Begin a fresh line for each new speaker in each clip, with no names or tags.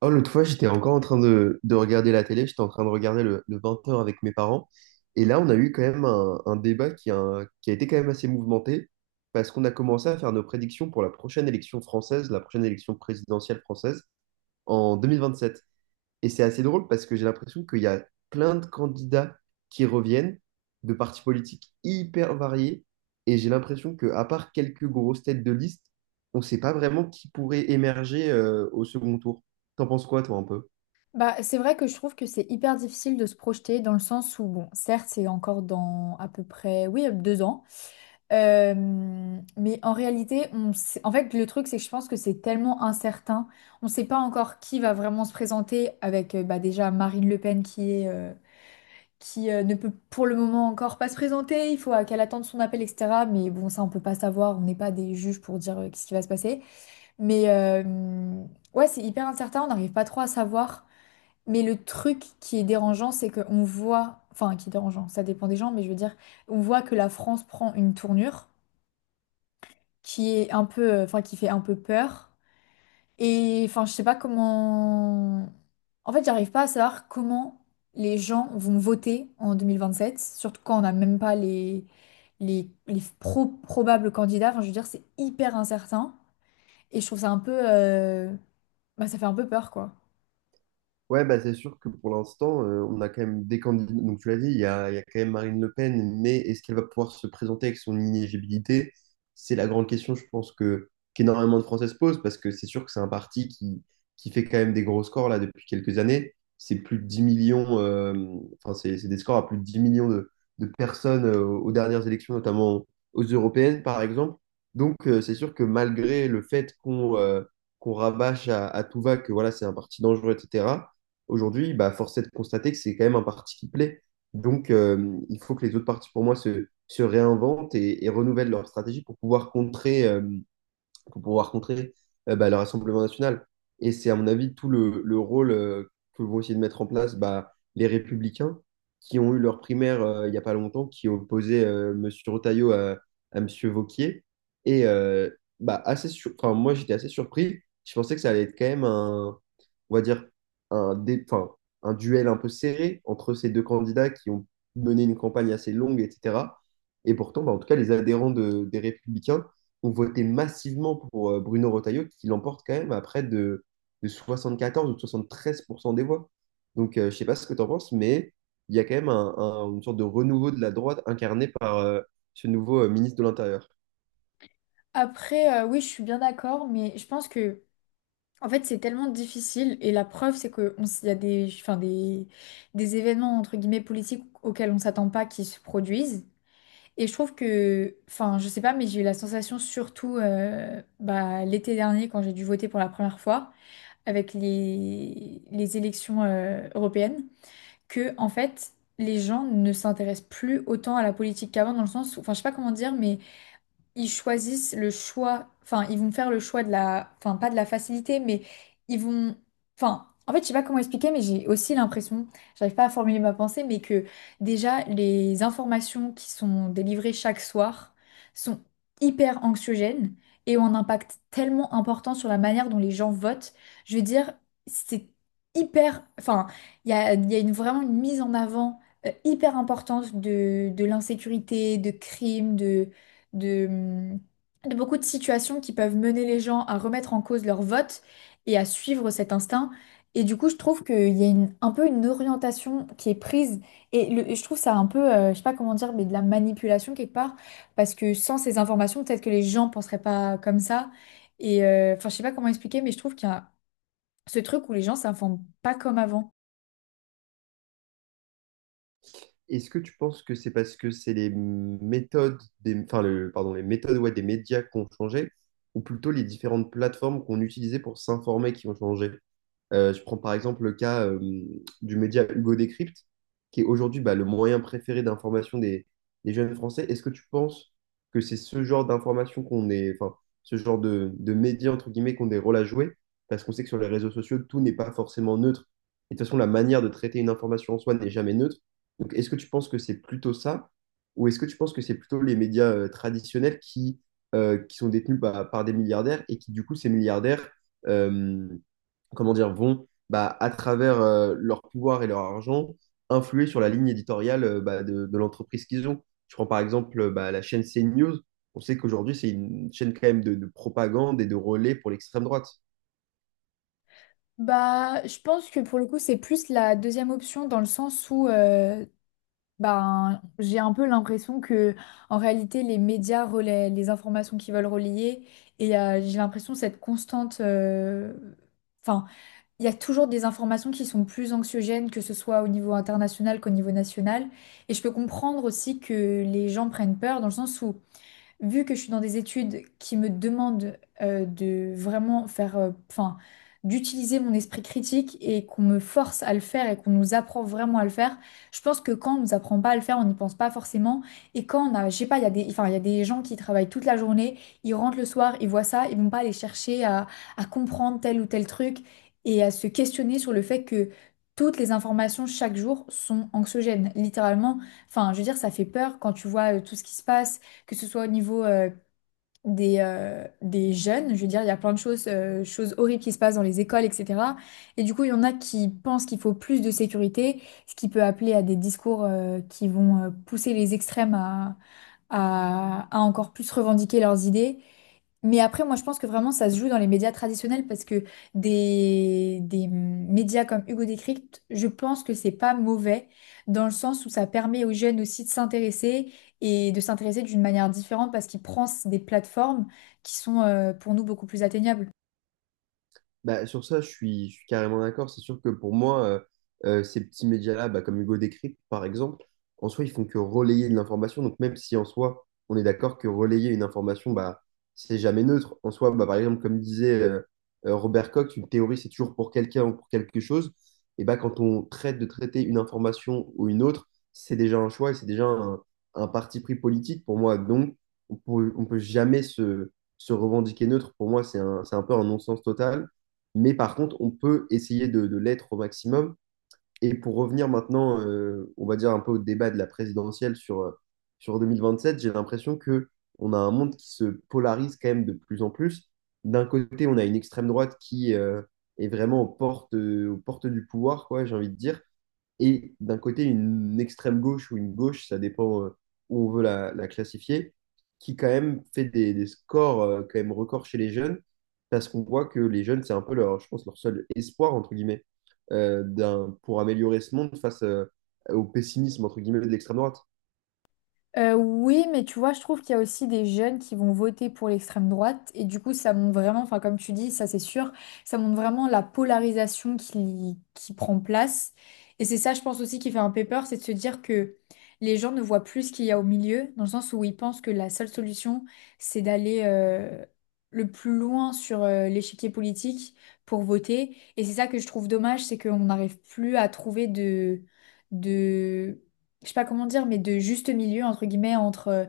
Oh, l'autre fois, j'étais encore en train de regarder la télé, j'étais en train de regarder le 20 heures avec mes parents. Et là, on a eu quand même un débat qui a été quand même assez mouvementé, parce qu'on a commencé à faire nos prédictions pour la prochaine élection française, la prochaine élection présidentielle française, en 2027. Et c'est assez drôle parce que j'ai l'impression qu'il y a plein de candidats qui reviennent de partis politiques hyper variés. Et j'ai l'impression que, à part quelques grosses têtes de liste, on ne sait pas vraiment qui pourrait émerger au second tour. T'en penses quoi, toi, un peu?
Bah, c'est vrai que je trouve que c'est hyper difficile de se projeter dans le sens où, bon, certes, c'est encore dans à peu près, oui, deux ans, mais en réalité, en fait, le truc, c'est que je pense que c'est tellement incertain, on ne sait pas encore qui va vraiment se présenter avec, bah, déjà Marine Le Pen qui ne peut pour le moment encore pas se présenter, il faut qu'elle attende son appel, etc. Mais bon, ça, on peut pas savoir, on n'est pas des juges pour dire qu'est-ce qui va se passer. Mais ouais, c'est hyper incertain, on n'arrive pas trop à savoir. Mais le truc qui est dérangeant, c'est qu'on voit, enfin qui est dérangeant, ça dépend des gens, mais je veux dire, on voit que la France prend une tournure qui est un peu, enfin qui fait un peu peur. Et enfin, je sais pas comment. En fait, j'arrive pas à savoir comment les gens vont voter en 2027, surtout quand on n'a même pas les, les probables candidats. Enfin, je veux dire, c'est hyper incertain. Et je trouve ça un peu, bah, ça fait un peu peur, quoi.
Ouais, bah, c'est sûr que pour l'instant, on a quand même des candidats. Donc, tu l'as dit, il y a quand même Marine Le Pen, mais est-ce qu'elle va pouvoir se présenter avec son inéligibilité? C'est la grande question, je pense, que qu'énormément de Français se posent, parce que c'est sûr que c'est un parti qui fait quand même des gros scores là depuis quelques années. C'est plus de 10 millions, enfin, c'est des scores à plus de 10 millions de personnes aux dernières élections, notamment aux européennes, par exemple. Donc, c'est sûr que malgré le fait qu'on qu'on rabâche à tout va que voilà, c'est un parti dangereux, etc. Aujourd'hui, bah, force est de constater que c'est quand même un parti qui plaît. Donc, il faut que les autres partis, pour moi, se réinventent et renouvellent leur stratégie pour pouvoir contrer, pour pouvoir contrer bah, le Rassemblement national. Et c'est, à mon avis, tout le rôle que vont essayer de mettre en place bah, les Républicains, qui ont eu leur primaire il n'y a pas longtemps, qui opposait M. Retailleau à M. Vauquier. Et assez enfin, moi, j'étais assez surpris. Je pensais que ça allait être quand même un, on va dire, un, dé- enfin, un duel un peu serré entre ces deux candidats qui ont mené une campagne assez longue, etc. Et pourtant, bah, en tout cas, les adhérents des Républicains ont voté massivement pour Bruno Retailleau, qui l'emporte quand même à près de 74 ou 73% des voix. Donc, je ne sais pas ce que tu en penses, mais il y a quand même une sorte de renouveau de la droite incarné par ce nouveau ministre de l'Intérieur.
Après, oui, je suis bien d'accord, mais je pense que, en fait, c'est tellement difficile et la preuve, c'est qu'il y a des, enfin, des événements entre guillemets politiques auxquels on s'attend pas qui se produisent. Et je trouve que, enfin, je sais pas, mais j'ai eu la sensation surtout bah, l'été dernier quand j'ai dû voter pour la première fois avec les élections européennes, que en fait, les gens ne s'intéressent plus autant à la politique qu'avant dans le sens, enfin, je sais pas comment dire, mais ils choisissent le choix, enfin, ils vont faire le choix de la, enfin, pas de la facilité, mais ils vont, enfin, en fait, je sais pas comment expliquer, mais j'ai aussi l'impression, j'arrive pas à formuler ma pensée, mais que déjà, les informations qui sont délivrées chaque soir sont hyper anxiogènes et ont un impact tellement important sur la manière dont les gens votent. Je veux dire, c'est hyper, enfin, il y a une, vraiment une mise en avant hyper importante de l'insécurité, de crimes, de, mm, de beaucoup de situations qui peuvent mener les gens à remettre en cause leur vote et à suivre cet instinct. Et du coup, je trouve qu'il y a un peu une orientation qui est prise. Et je trouve ça un peu, je sais pas comment dire, mais de la manipulation quelque part. Parce que sans ces informations, peut-être que les gens penseraient pas comme ça. Et enfin, je sais pas comment expliquer, mais je trouve qu'il y a ce truc où les gens s'informent pas comme avant.
Est-ce que tu penses que c'est parce que c'est les méthodes enfin, pardon, les méthodes, ouais, des médias qui ont changé, ou plutôt les différentes plateformes qu'on utilisait pour s'informer qui ont changé? Je prends par exemple le cas du média Hugo Décrypte, qui est aujourd'hui bah, le moyen préféré d'information des jeunes Français. Est-ce que tu penses que c'est ce genre d'information qu'on est, enfin, ce genre de médias, entre guillemets, qu'on des rôles à jouer? Parce qu'on sait que sur les réseaux sociaux, tout n'est pas forcément neutre. Et de toute façon, la manière de traiter une information en soi n'est jamais neutre. Donc, est-ce que tu penses que c'est plutôt ça? Ou est-ce que tu penses que c'est plutôt les médias traditionnels qui, qui sont détenus bah, par des milliardaires et qui, du coup, ces milliardaires... euh, comment dire, vont, bah, à travers leur pouvoir et leur argent, influer sur la ligne éditoriale bah, de l'entreprise qu'ils ont. Je prends par exemple bah, la chaîne CNews. On sait qu'aujourd'hui, c'est une chaîne quand même de propagande et de relais pour l'extrême droite.
Bah, je pense que pour le coup, c'est plus la deuxième option dans le sens où ben, j'ai un peu l'impression que, en réalité, les médias relaient les informations qu'ils veulent relayer et j'ai l'impression cette constante. Enfin, il y a toujours des informations qui sont plus anxiogènes, que ce soit au niveau international qu'au niveau national. Et je peux comprendre aussi que les gens prennent peur dans le sens où vu que je suis dans des études qui me demandent de vraiment faire, enfin, d'utiliser mon esprit critique et qu'on me force à le faire et qu'on nous apprend vraiment à le faire, je pense que quand on nous apprend pas à le faire, on n'y pense pas forcément. Et quand on a, je sais pas, il y a des, enfin, il y a des gens qui travaillent toute la journée, ils rentrent le soir, ils voient ça, ils vont pas aller chercher à comprendre tel ou tel truc et à se questionner sur le fait que toutes les informations chaque jour sont anxiogènes, littéralement. Enfin, je veux dire, ça fait peur quand tu vois tout ce qui se passe, que ce soit au niveau des jeunes, je veux dire, il y a plein de choses, choses horribles qui se passent dans les écoles, etc. Et du coup, il y en a qui pensent qu'il faut plus de sécurité, ce qui peut appeler à des discours qui vont pousser les extrêmes à, à encore plus revendiquer leurs idées. Mais après, moi, je pense que vraiment, ça se joue dans les médias traditionnels parce que des médias comme Hugo Décrypte, je pense que c'est pas mauvais dans le sens où ça permet aux jeunes aussi de s'intéresser et de s'intéresser d'une manière différente parce qu'il prend des plateformes qui sont pour nous beaucoup plus atteignables.
Bah, sur ça, je suis carrément d'accord. C'est sûr que pour moi, ces petits médias-là, bah, comme Hugo Décrypte, par exemple, en soi, ils font que relayer de l'information. Donc, même si en soi, on est d'accord que relayer une information, bah, c'est jamais neutre. En soi, bah, par exemple, comme disait Robert Cox, une théorie, c'est toujours pour quelqu'un ou pour quelque chose. Et bah, quand on traite de traiter une information ou une autre, c'est déjà un choix et c'est déjà un parti pris politique pour moi. Donc, on peut jamais se revendiquer neutre. Pour moi, c'est un peu un non-sens total. Mais par contre, on peut essayer de l'être au maximum. Et pour revenir maintenant, on va dire un peu au débat de la présidentielle sur 2027, j'ai l'impression que on a un monde qui se polarise quand même de plus en plus. D'un côté, on a une extrême droite qui est vraiment aux portes du pouvoir, quoi, j'ai envie de dire et d'un côté une extrême gauche ou une gauche, ça dépend où on veut la classifier, qui quand même fait des scores quand même records chez les jeunes, parce qu'on voit que les jeunes, c'est un peu leur, je pense, leur seul espoir, entre guillemets, pour améliorer ce monde face au pessimisme, entre guillemets, de l'extrême droite.
Oui, mais tu vois, je trouve qu'il y a aussi des jeunes qui vont voter pour l'extrême droite et du coup, ça montre vraiment, enfin comme tu dis, ça c'est sûr, ça montre vraiment la polarisation qui prend place. Et c'est ça, je pense aussi, qui fait un peu peur, c'est de se dire que les gens ne voient plus ce qu'il y a au milieu, dans le sens où ils pensent que la seule solution, c'est d'aller le plus loin sur l'échiquier politique pour voter. Et c'est ça que je trouve dommage, c'est qu'on n'arrive plus à trouver de je sais pas comment dire, mais de juste milieu, entre guillemets, entre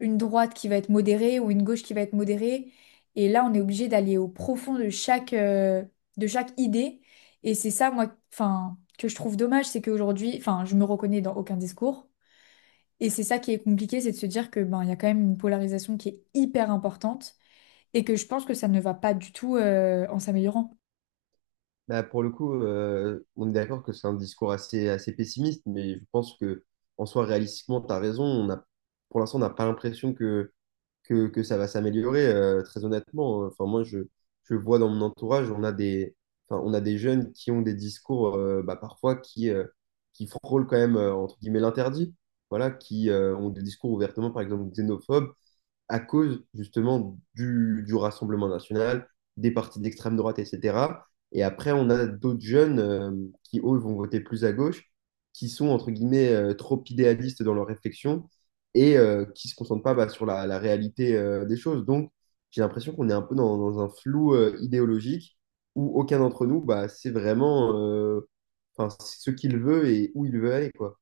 une droite qui va être modérée ou une gauche qui va être modérée. Et là, on est obligé d'aller au profond de chaque idée. Et c'est ça, moi, enfin, que je trouve dommage, c'est qu'aujourd'hui, enfin, je me reconnais dans aucun discours. Et c'est ça qui est compliqué, c'est de se dire que ben, il y a quand même une polarisation qui est hyper importante et que je pense que ça ne va pas du tout, en s'améliorant.
Bah, pour le coup, on est d'accord que c'est un discours assez, assez pessimiste, mais je pense que en soi, réalistiquement, tu as raison. On a, pour l'instant, on n'a pas l'impression que, que ça va s'améliorer, très honnêtement. Enfin, je vois dans mon entourage, on a des, enfin, on a des jeunes qui ont des discours parfois qui frôlent quand même, entre guillemets, l'interdit. Voilà, qui ont des discours ouvertement, par exemple, xénophobes, à cause justement du Rassemblement national, des partis d'extrême droite, etc. Et après, on a d'autres jeunes qui, eux, vont voter plus à gauche, qui sont, entre guillemets, trop idéalistes dans leur réflexion et qui ne se concentrent pas bah, sur la réalité des choses. Donc, j'ai l'impression qu'on est un peu dans un flou idéologique où aucun d'entre nous, bah, c'est vraiment enfin, c'est ce qu'il veut et où il veut aller, quoi.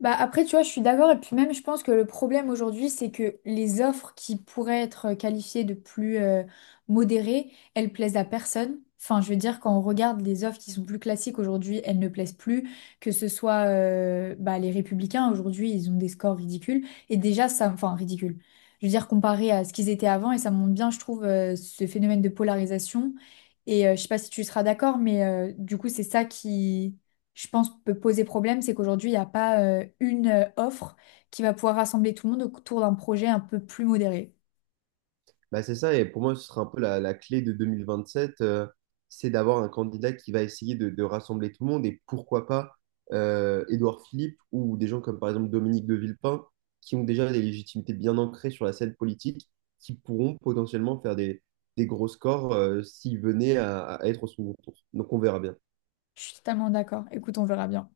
Bah après, tu vois, je suis d'accord. Et puis même, je pense que le problème aujourd'hui, c'est que les offres qui pourraient être qualifiées de plus modérées, elles plaisent à personne. Enfin, je veux dire, quand on regarde les offres qui sont plus classiques aujourd'hui, elles ne plaisent plus. Que ce soit bah, les Républicains, aujourd'hui, ils ont des scores ridicules. Et déjà, ça, enfin, ridicule. Je veux dire, comparé à ce qu'ils étaient avant, et ça montre bien, je trouve, ce phénomène de polarisation. Et je sais pas si tu seras d'accord, mais du coup, c'est ça qui, je pense, peut poser problème, c'est qu'aujourd'hui, il n'y a pas une offre qui va pouvoir rassembler tout le monde autour d'un projet un peu plus modéré.
Bah, c'est ça, et pour moi, ce sera un peu la clé de 2027, c'est d'avoir un candidat qui va essayer de rassembler tout le monde, et pourquoi pas Édouard Philippe ou des gens comme par exemple Dominique de Villepin, qui ont déjà des légitimités bien ancrées sur la scène politique, qui pourront potentiellement faire des gros scores s'ils venaient à être au second tour. Donc on verra bien.
Je suis totalement d'accord. Écoute, on verra bien.